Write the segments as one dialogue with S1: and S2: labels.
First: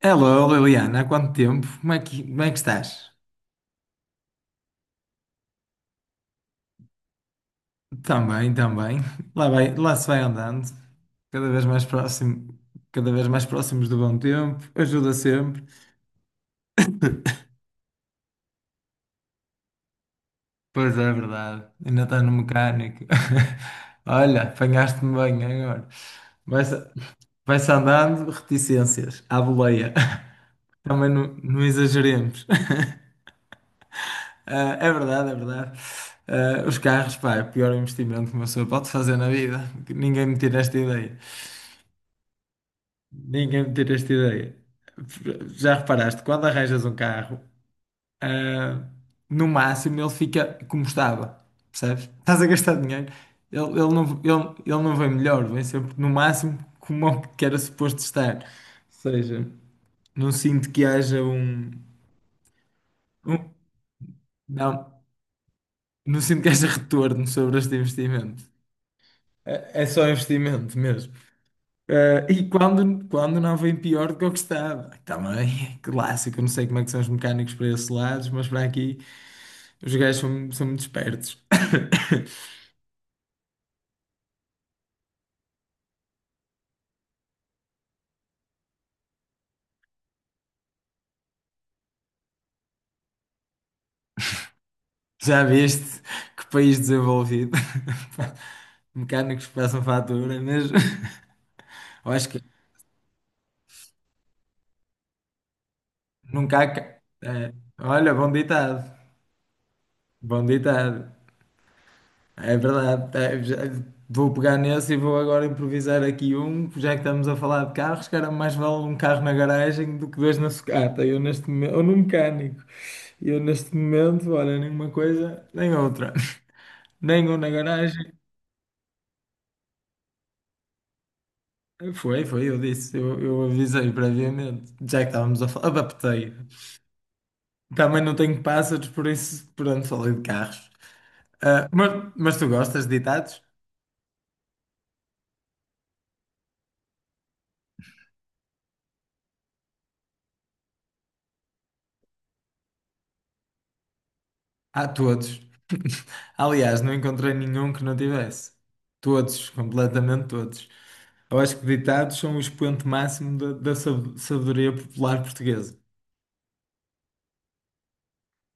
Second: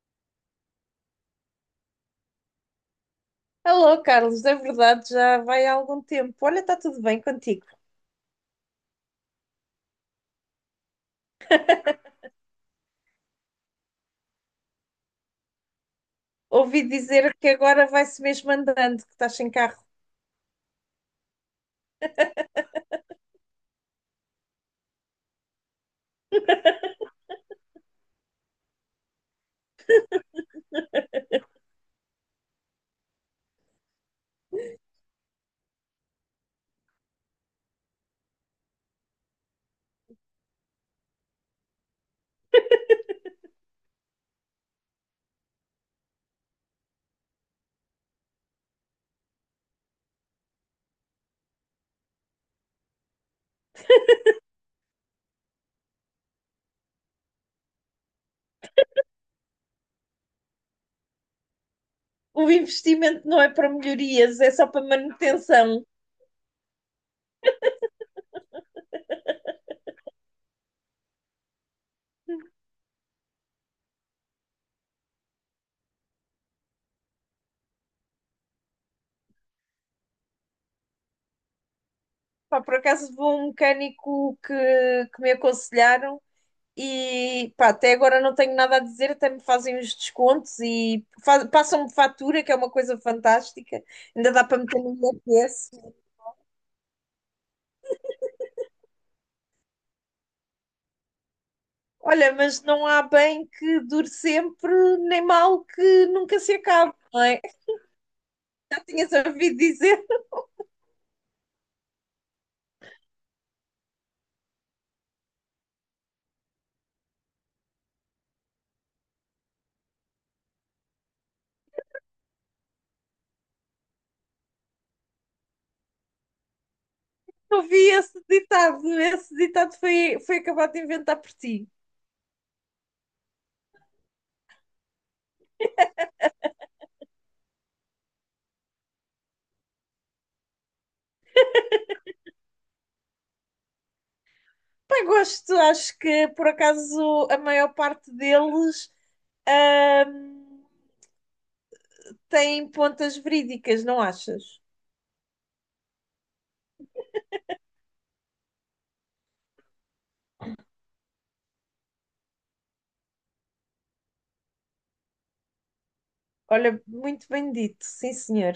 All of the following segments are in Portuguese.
S1: Hello, Liliana, há quanto tempo? Como é que estás?
S2: Alô, Carlos, é verdade, já vai há algum tempo. Olha, está tudo bem contigo.
S1: Também, também. Lá vai, lá se vai andando, cada vez mais próximo, cada vez mais próximos do bom tempo, ajuda sempre.
S2: Ouvi dizer que agora vai-se mesmo andando, que estás sem carro.
S1: Pois é, verdade. Ainda está no mecânico. Olha, apanhaste-me bem agora. Vai-se vai-se andando, reticências, à boleia. Também não exageremos. Ah, é verdade, é verdade. Ah, os carros, pá, é o pior investimento que uma pessoa pode fazer na vida. Ninguém me tira esta ideia. Ninguém me tira esta ideia. Já reparaste, quando arranjas um carro, ah, no máximo ele fica como estava, percebes? Estás a gastar dinheiro, ele não vem melhor, vem sempre no máximo como o que era suposto estar. Ou seja, não sinto que haja
S2: O investimento não é
S1: um-
S2: para melhorias, é só para
S1: não,
S2: manutenção.
S1: não sinto que haja retorno sobre este investimento. É só investimento mesmo. E quando não vem pior do que o que estava. Também clássico, eu não sei como é que são os mecânicos para esses lados, mas para aqui os gajos são muito espertos.
S2: Pá, por acaso vou a um mecânico que me aconselharam e pá, até agora não tenho nada a dizer, até me fazem os descontos e passam-me fatura, que é uma coisa fantástica. Ainda dá para meter no
S1: Já
S2: IRS.
S1: viste que país desenvolvido? Mecânicos que passam fatura mesmo. Eu acho
S2: Olha,
S1: que
S2: mas não há bem que dure sempre, nem mal que nunca se
S1: nunca há.
S2: acabe, não é?
S1: Olha, bom
S2: Eu
S1: ditado.
S2: tinhas ouvido dizer,
S1: Bom ditado. É verdade. Vou pegar nesse e vou agora improvisar aqui um, já que estamos a falar de carros, cara, mais vale um carro na garagem do que dois na sucata. Eu neste momento, ou num mecânico. Eu neste momento, olha, nenhuma coisa, nem outra. Nem um na
S2: ouvi
S1: garagem.
S2: esse ditado, esse ditado foi acabado de inventar por ti.
S1: Foi, foi, eu disse, eu avisei previamente, já que estávamos a falar, adaptei. Também não tenho pássaros, por isso, pronto, falei de carros. Ah, mas tu gostas de ditados?
S2: Bem, gosto, acho que por acaso a maior parte deles ahm, tem pontas verídicas, não achas?
S1: Ah, todos. Aliás, não encontrei nenhum que não tivesse. Todos, completamente todos. Eu acho que ditados são o expoente máximo da sabedoria popular portuguesa.
S2: Olha, muito bem dito, sim senhor.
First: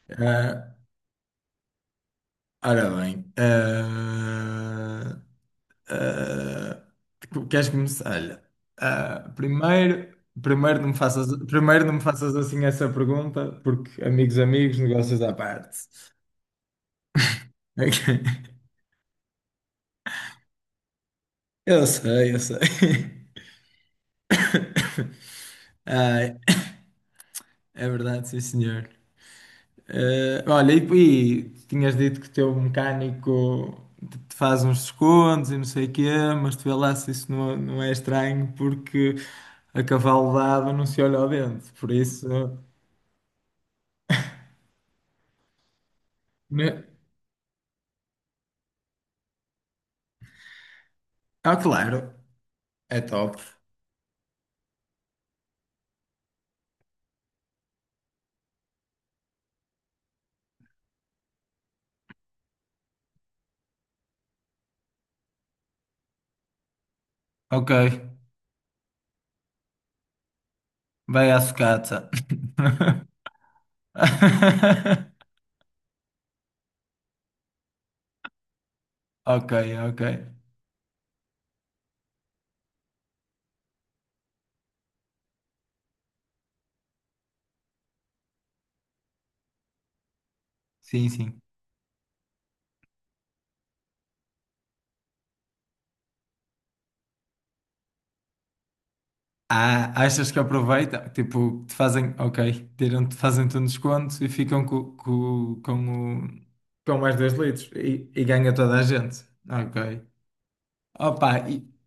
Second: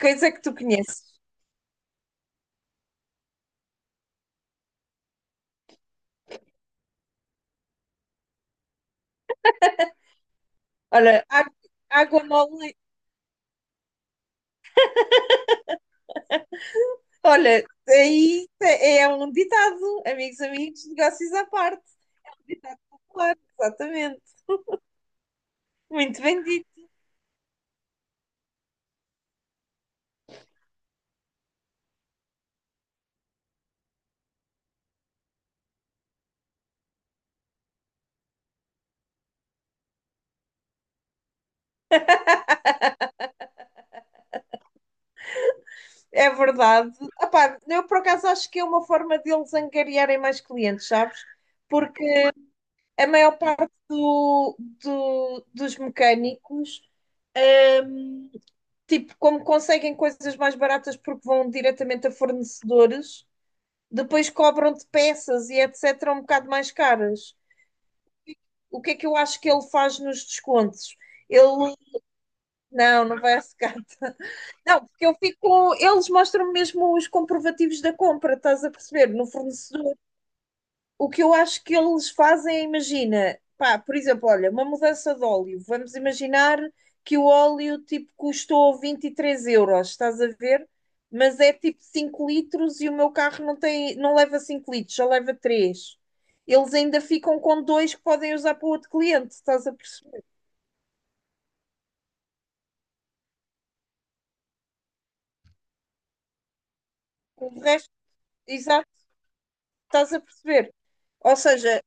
S2: Coisa que tu
S1: Ah,
S2: conheces.
S1: ora bem. ah, Queres começar? Olha, ah, primeiro, primeiro não me
S2: Olha,
S1: faças, primeiro não me
S2: água
S1: faças assim
S2: mole.
S1: essa pergunta, porque amigos, amigos, negócios à parte.
S2: Olha,
S1: Ok.
S2: aí é um ditado, amigos, amigos, negócios à parte.
S1: Eu sei, eu sei.
S2: Ditado, claro, exatamente. Muito
S1: Ah,
S2: bem dito.
S1: é verdade, sim, senhor. Olha, e tinhas dito que o teu mecânico te faz uns descontos e não sei o quê, mas tu vê lá se isso não é estranho, porque a cavalo dado não se olha ao dente. Por isso.
S2: É
S1: Né?
S2: verdade. Epá, eu por acaso acho que é uma forma deles angariarem mais clientes, sabes?
S1: Ah, claro,
S2: Porque
S1: é
S2: a maior
S1: top.
S2: parte dos mecânicos, tipo, como conseguem coisas mais baratas porque vão diretamente a fornecedores, depois cobram-te peças e etc. um bocado mais caras.
S1: Ok,
S2: O que é que eu acho que ele faz nos descontos?
S1: vai à
S2: Ele
S1: sucata.
S2: Não, não vai secar. Não, porque eu fico. Eles mostram mesmo os comprovativos da compra, estás a perceber? No
S1: Ok,
S2: fornecedor.
S1: ok.
S2: O que eu acho que eles fazem, é, imagina, pá, por exemplo, olha, uma mudança de óleo. Vamos imaginar que o óleo tipo custou 23 euros, estás a ver?
S1: Sim,
S2: Mas
S1: sim.
S2: é tipo 5 litros e o meu carro não leva 5 litros, só leva 3. Eles ainda ficam com dois que podem usar para o outro cliente, estás a
S1: Ah,
S2: perceber?
S1: achas que aproveitam? Tipo, te fazem, ok, tiram, te fazem-te um desconto e ficam com, o, com mais dois
S2: O
S1: litros
S2: resto,
S1: e ganha toda a
S2: exato,
S1: gente. Ok.
S2: estás a perceber?
S1: Opa,
S2: Ou
S1: e-
S2: seja,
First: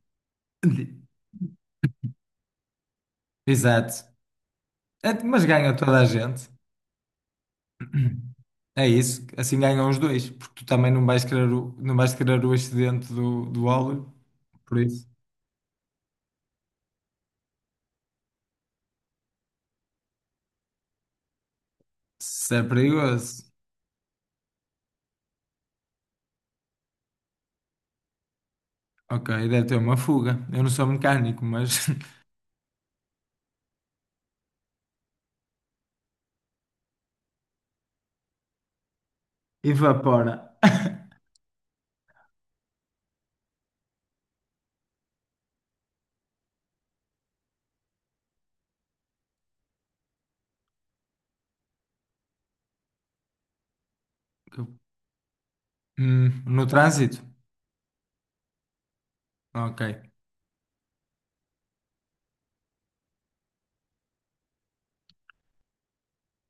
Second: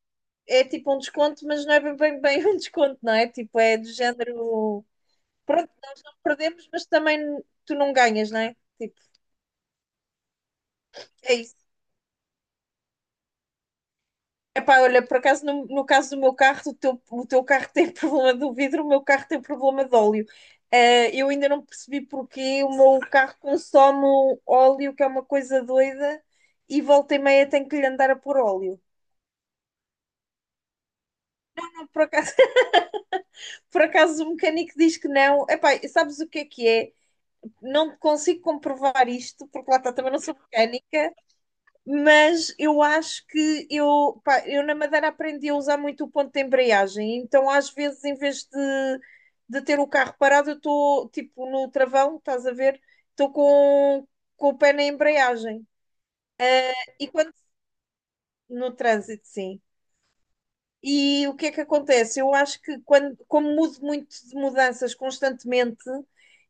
S2: é tipo um desconto, mas não é bem um desconto, não é? Tipo, é do
S1: Exato.
S2: género.
S1: É, mas
S2: Pronto,
S1: ganha toda a
S2: não
S1: gente.
S2: perdemos, mas também tu não ganhas, não é?
S1: É
S2: Tipo,
S1: isso. Assim ganham os dois, porque tu também não vais
S2: é
S1: querer
S2: isso.
S1: o, não vais querer o excedente do, do óleo. Por
S2: Epá, olha,
S1: isso.
S2: por acaso, no caso do meu carro, o teu carro tem problema do vidro, o meu carro tem problema de óleo. Eu ainda não percebi
S1: Se é
S2: porque o meu carro
S1: perigoso.
S2: consome óleo, que é uma coisa doida, e volta e meia tenho que lhe andar a pôr óleo.
S1: Ok, deve ter uma fuga. Eu não sou mecânico, mas
S2: Por acaso, por acaso o mecânico diz que não. Epá, sabes o que é que é? Não consigo comprovar isto, porque lá está, também não sou
S1: evapora.
S2: mecânica, mas eu acho que eu, pá, eu na Madeira aprendi a usar muito o ponto de embreagem, então às vezes em vez de ter o carro parado, eu estou tipo no travão, estás a ver? Estou com o pé na embreagem.
S1: No
S2: E
S1: trânsito.
S2: quando no trânsito, sim.
S1: Ok.
S2: E o que é que acontece? Eu acho que como mudo muito de mudanças constantemente,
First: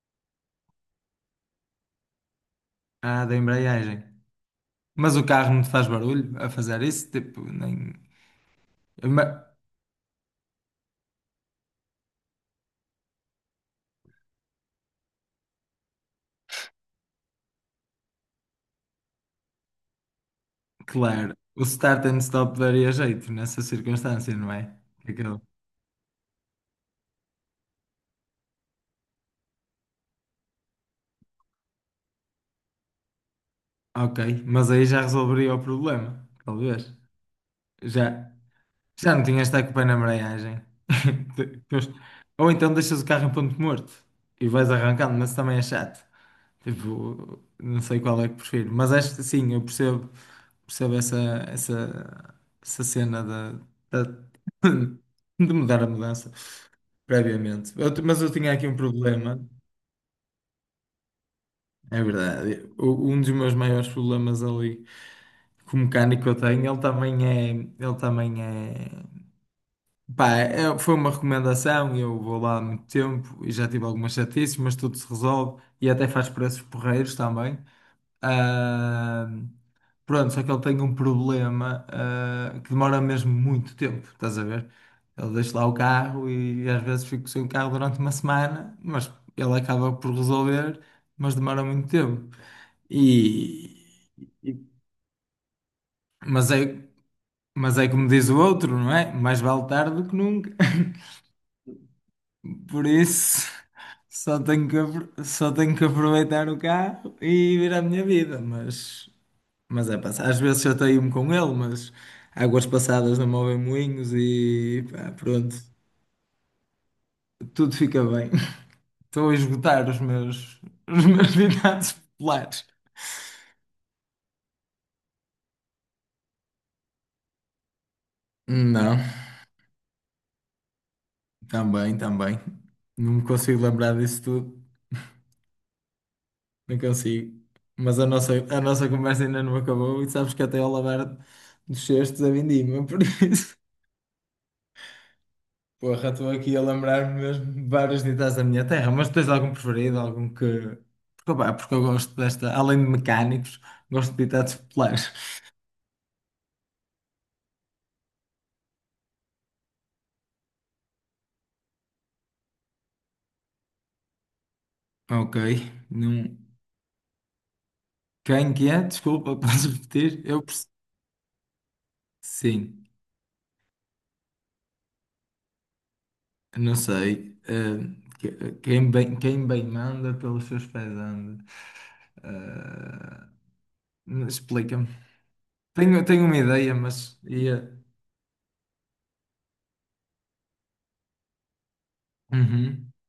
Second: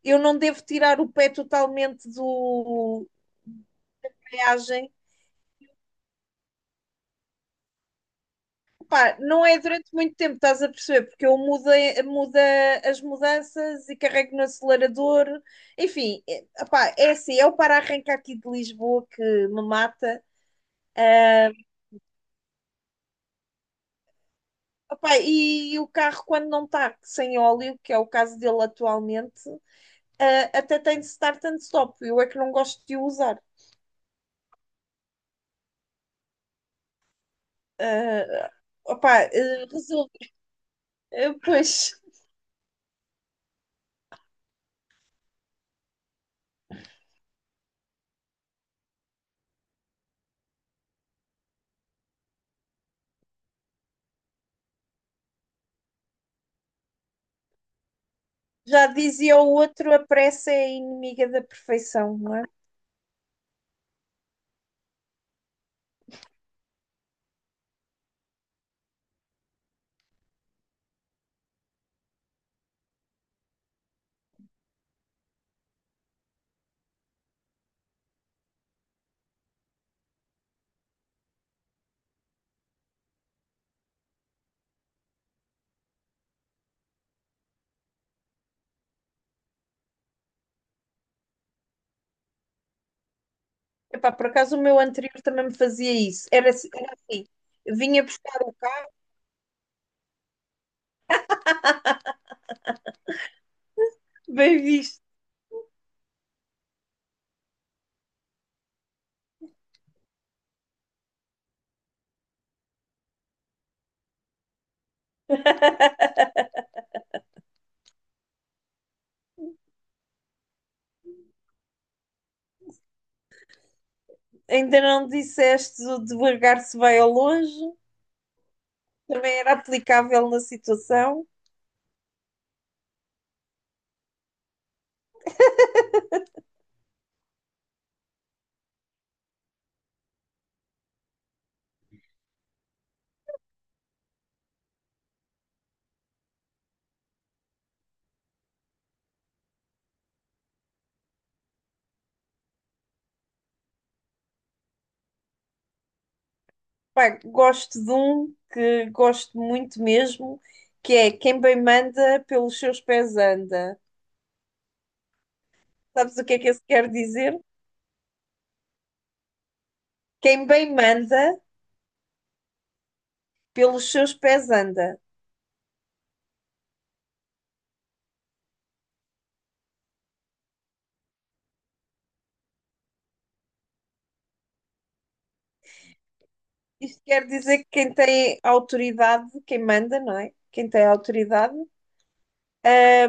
S2: eu não devo tirar o pé totalmente do
S1: Ah, da embreagem.
S2: da embreagem.
S1: Mas o carro não te faz barulho a fazer isso? Tipo, nem.
S2: Pá, não
S1: Ma-
S2: é durante muito tempo, estás a perceber? Porque eu muda as mudanças e carrego no acelerador. Enfim, opá, é assim, é o para-arranca aqui de Lisboa que me mata.
S1: Claro,
S2: Ah,
S1: o start and stop daria jeito nessa circunstância, não é?
S2: Opá,
S1: Aquilo.
S2: e o carro, quando não está sem óleo, que é o caso dele atualmente, até tem de start and stop. Eu é que não gosto de o usar.
S1: Ok, mas aí já resolveria o problema, talvez. Já,
S2: Ah,
S1: já não
S2: Opá,
S1: tinhas de estar com o pé na
S2: resulta.
S1: embreagem.
S2: Pois,
S1: Ou então deixas o carro em ponto morto e vais arrancando, mas também é chato. Tipo, não sei qual é que prefiro, mas acho que sim, eu percebo, percebo essa, essa, essa cena da de mudar a mudança previamente. Mas eu tinha aqui um
S2: já dizia
S1: problema,
S2: o outro, a pressa é inimiga da
S1: é
S2: perfeição, não é?
S1: verdade. Um dos meus maiores problemas ali com o mecânico que eu tenho, pá, foi uma recomendação, e eu vou lá há muito tempo e já tive algumas chatices, mas tudo se resolve e até faz preços porreiros também. Ah, pronto, só que ele tem um problema, que demora mesmo muito tempo, estás a ver? Ele deixa lá o carro e às vezes fico sem o carro durante uma semana, mas ele acaba por resolver, mas demora muito tempo. E...
S2: Epá, por acaso o meu anterior também me fazia isso. Era
S1: Mas
S2: assim,
S1: é,
S2: era assim.
S1: mas é
S2: Vinha
S1: como diz o
S2: buscar o
S1: outro,
S2: carro,
S1: não é? Mais vale tarde do que nunca. Por isso, só
S2: bem
S1: tenho
S2: visto.
S1: só tenho que aproveitar o carro e vir à minha vida, mas é, pá, às vezes chateio-me com ele, mas águas passadas não movem moinhos e pá, pronto, tudo fica bem. Estou a esgotar os meus ditados populares.
S2: Ainda não disseste o devagar se vai ao longe,
S1: Não,
S2: também era aplicável na situação.
S1: também, também. Não me consigo lembrar disso tudo, não consigo. Mas a nossa conversa ainda não acabou e sabes que até ao lavar dos cestos a vindima, por isso. Porra, estou aqui a lembrar-me mesmo de vários ditas da minha terra, mas tens algum preferido? Algum que. Porque, opá, porque eu gosto desta, além de mecânicos, gosto de ditados populares.
S2: Pá, gosto de um que gosto muito mesmo, que é quem bem manda pelos seus pés anda.
S1: Ok.
S2: Sabes o que
S1: Não...
S2: é que isso quer dizer?
S1: Quem que é? Desculpa, podes repetir?
S2: Quem bem manda
S1: Sim,
S2: pelos seus pés anda.
S1: não sei. Quem bem manda pelos seus pés anda. Eh, Explica-me. Tenho, tenho uma ideia,
S2: Isto
S1: mas
S2: quer dizer que
S1: ia.
S2: quem tem autoridade, quem manda, não é? Quem tem autoridade,
S1: Uhum.
S2: ah,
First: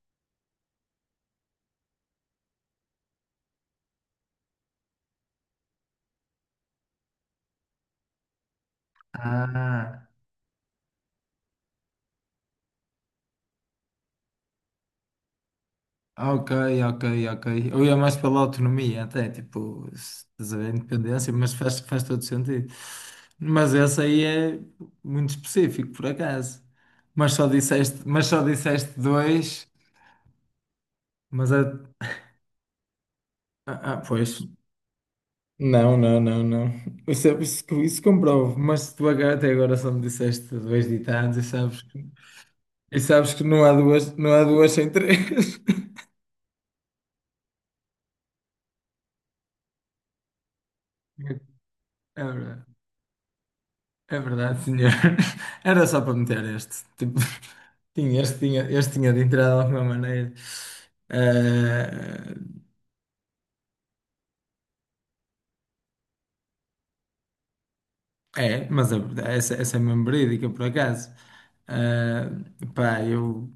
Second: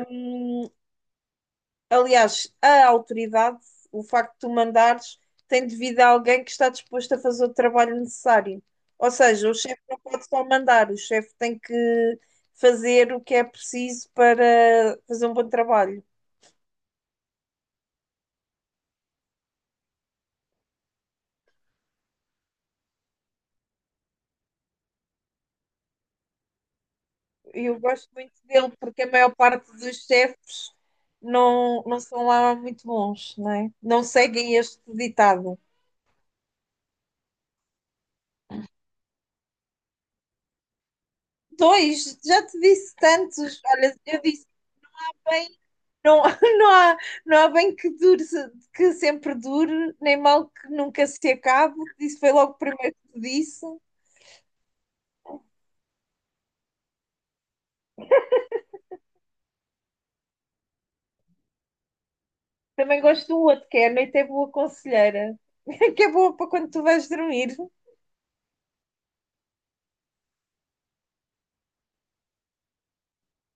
S2: aliás, a autoridade, o facto de tu mandares, tem devido a alguém que está disposto a fazer o trabalho necessário. Ou seja, o chefe não
S1: Ah.
S2: pode só mandar, o chefe tem que fazer o que é preciso para fazer um bom trabalho.
S1: Ah, ok, ok, ok. Eu ia mais pela autonomia, até, tipo, se estás a ver, independência, mas faz todo sentido. Mas essa aí é muito específico, por acaso. Mas só
S2: Eu
S1: disseste,
S2: gosto
S1: mas
S2: muito
S1: só
S2: dele
S1: disseste
S2: porque a maior
S1: dois,
S2: parte dos chefes
S1: mas a,
S2: não são lá muito bons, não é?
S1: ah, ah,
S2: Não
S1: pois,
S2: seguem este ditado.
S1: Não, não, não, não. Isso, isso comprovo. Até agora só me disseste dois ditados
S2: Dois, já te disse
S1: e sabes que
S2: tantos. Olha, eu
S1: não há
S2: disse
S1: duas sem
S2: bem.
S1: três.
S2: Não, não há, não há bem que dure, que sempre dure, nem mal que nunca se acabe. Isso
S1: É
S2: foi logo o
S1: verdade.
S2: primeiro que te disse.
S1: É verdade, senhor. Era só para meter este. Tipo, tinha, este tinha de entrar de alguma maneira. Eh,
S2: Também gosto do outro, que é a noite é boa conselheira, que é boa para quando tu vais dormir.
S1: é, essa, essa é mesmo verídica, por acaso. Eh, pá, eu,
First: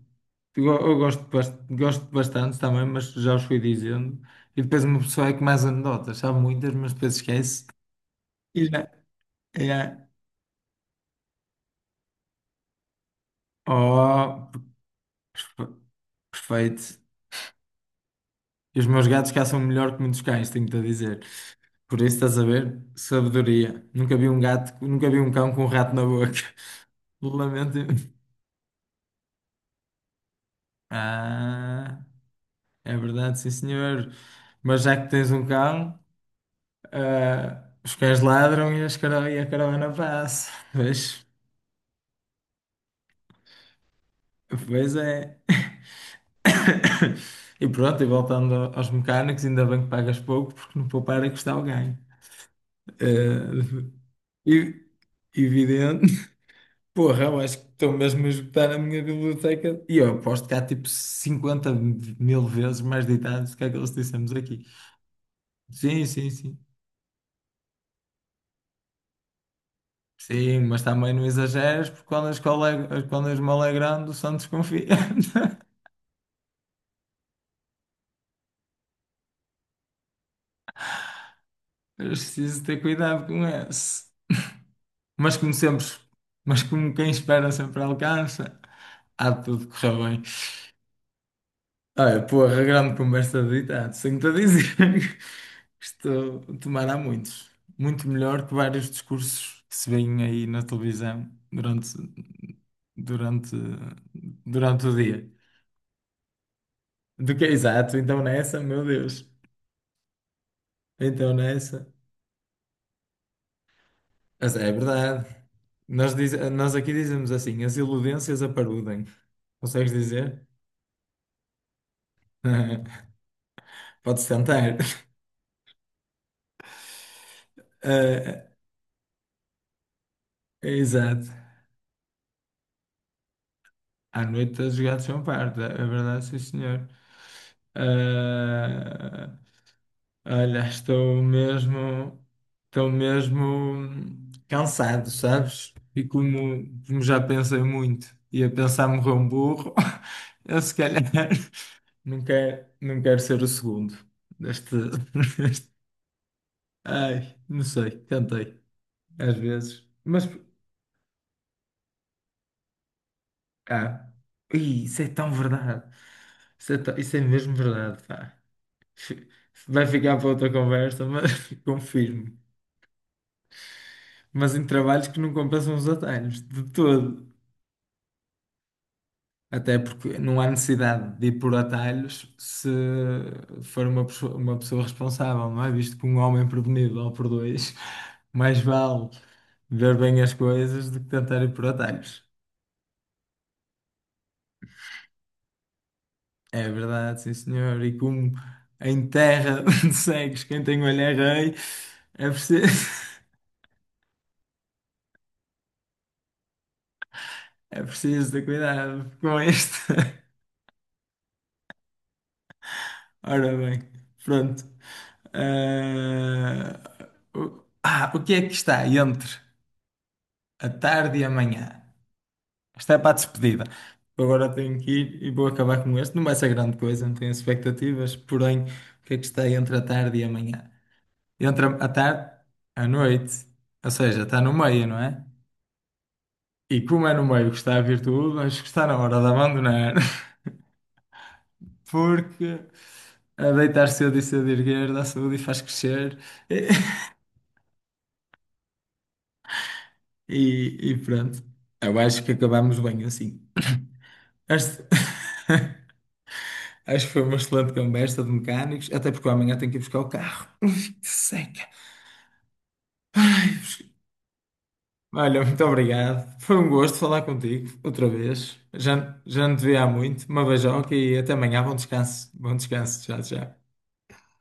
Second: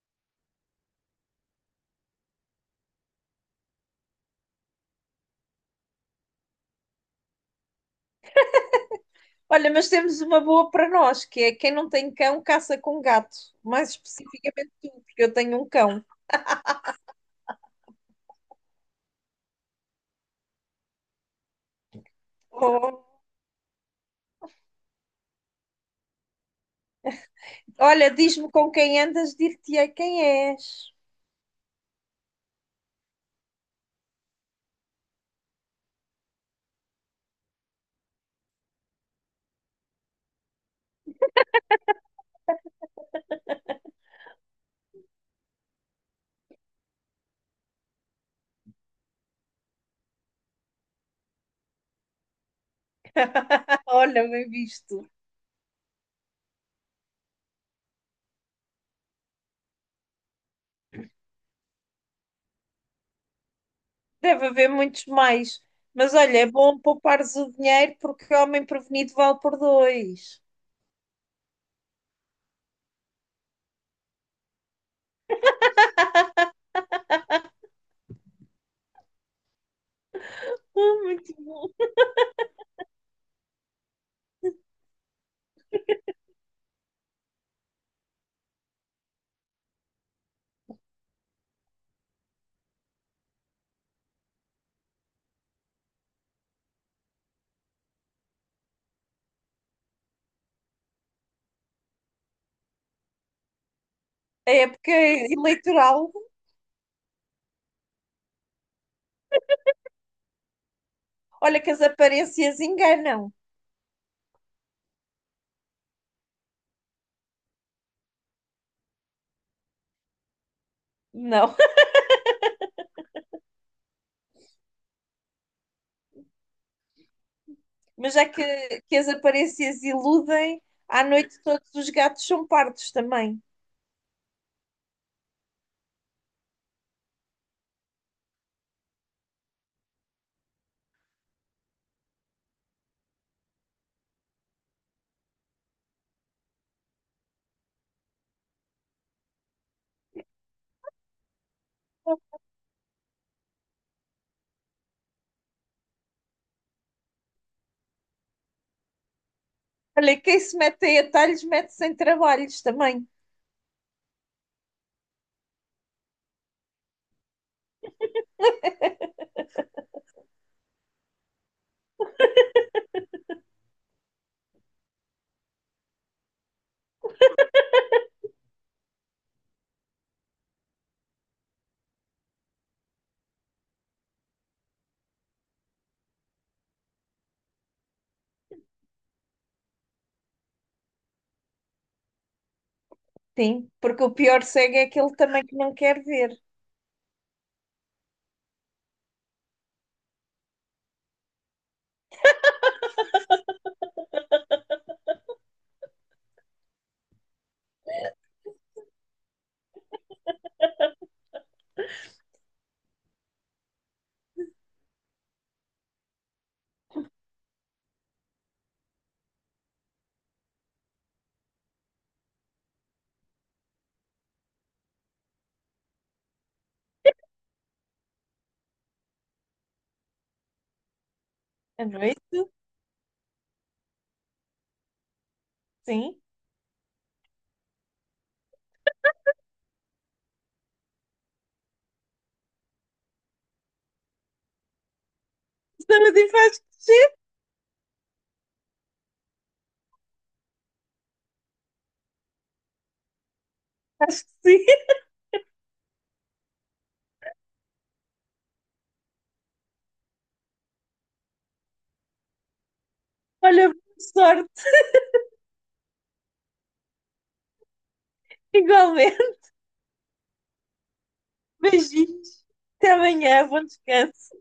S1: eu, eu gosto, gosto bastante também, mas já os fui dizendo. E depois uma pessoa é que mais anedotas, sabe muitas, mas depois esquece. E já,
S2: Olha, mas
S1: já.
S2: temos uma boa para nós, que é quem não tem cão, caça com gato. Mais
S1: Oh,
S2: especificamente tu, porque eu tenho
S1: perfe-
S2: um cão.
S1: perfeito. E os meus gatos caçam melhor que muitos cães, tenho-te a dizer. Por isso estás a ver?
S2: Oh,
S1: Sabedoria. Nunca vi um gato, nunca vi um cão com um rato na boca. Lamento.
S2: olha, diz-me com quem andas, dir-te-ei quem és.
S1: Ah, é verdade, sim senhor. Mas já que tens um cão, ah, os cães ladram e a caravana passa. Pois, pois é. E pronto, e voltando aos mecânicos, ainda bem que pagas pouco, porque não poupar é custar o ganho. Ah,
S2: Olha, bem
S1: e-
S2: visto.
S1: evidente. Porra, eu acho que estou mesmo a esgotar a minha biblioteca. E eu aposto que há tipo 50 mil vezes mais ditados do que aqueles que dissemos
S2: Deve
S1: aqui.
S2: haver muitos mais.
S1: Sim,
S2: Mas
S1: sim,
S2: olha, é
S1: sim.
S2: bom poupares o dinheiro porque homem prevenido vale por dois.
S1: Sim, mas também não exageres, porque quando a esmola é grande, o santo desconfia.
S2: Muito bom.
S1: Eu preciso ter cuidado com esse. Mas como sempre, mas como quem espera sempre alcança, há de tudo correr bem. Olha, porra, grande conversa de ditado, tenho te a dizer. Estou a tomar há muitos. Muito melhor que vários discursos que se veem aí na televisão durante,
S2: A
S1: durante
S2: época
S1: o dia.
S2: eleitoral,
S1: Do que é exato, então nessa, meu Deus. Então
S2: olha que as
S1: nessa.
S2: aparências enganam.
S1: Mas é verdade. Nós aqui dizemos assim: as iludências aparudem. Consegues dizer?
S2: Não.
S1: Podes tentar.
S2: Mas já
S1: Eh,
S2: que as aparências iludem,
S1: é
S2: à
S1: exato.
S2: noite todos os gatos são pardos também.
S1: À noite a jogar de champanhe, é verdade, sim senhor. Ah, olha, estou mesmo cansado, sabes? E como já pensei muito e a pensar morrer um burro, eu se calhar não quero ser o segundo deste, deste- Ai, não sei, cantei às vezes.
S2: Olha,
S1: Mas,
S2: quem se mete aí a talhos mete-se em trabalhos também,
S1: ah, ih, isso é tão verdade. Isso é mesmo verdade, pá. Fi- Vai ficar para outra conversa, mas confirmo. Mas em trabalhos que não compensam os atalhos, de todo. Até porque não há necessidade de ir por atalhos se for uma pessoa responsável, não é? Visto que um homem prevenido ou por dois, mais vale ver bem as coisas do que tentar ir por atalhos.
S2: sim, porque o pior cego é aquele também que não quer ver.
S1: É verdade, sim senhor. E como em terra de cegos, quem tem olho é rei, é preciso, é preciso ter cuidado com isto. Ora bem, pronto. Ah, o que é que está entre a tarde e a manhã? Esta é para a despedida. Agora tenho que ir e vou acabar com este. Não vai ser grande coisa, não tenho expectativas. Porém, o que é que está entre a tarde e a manhã? Entre
S2: A
S1: a tarde,
S2: noite,
S1: A noite. Ou seja, está no meio, não é?
S2: sim.
S1: E como é no meio que está a virtude, tudo, acho que está na hora de abandonar. Porque a deitar cedo e cedo erguer dá saúde e faz crescer.
S2: Saúde e faz crescer,
S1: E pronto, eu acho que acabámos bem assim.
S2: acho que sim.
S1: Acho, acho que foi uma excelente conversa de mecânicos, até porque eu amanhã tenho que ir buscar o carro. Ui, que seca. Ai,
S2: Olha, boa sorte,
S1: olha, muito obrigado. Foi um gosto falar contigo outra vez. Já,
S2: igualmente.
S1: já não te vi há muito. Uma beijoca e até amanhã. Bom descanso.
S2: Beijinhos.
S1: Bom
S2: Até
S1: descanso. Tchau,
S2: amanhã. Bom
S1: tchau.
S2: descanso.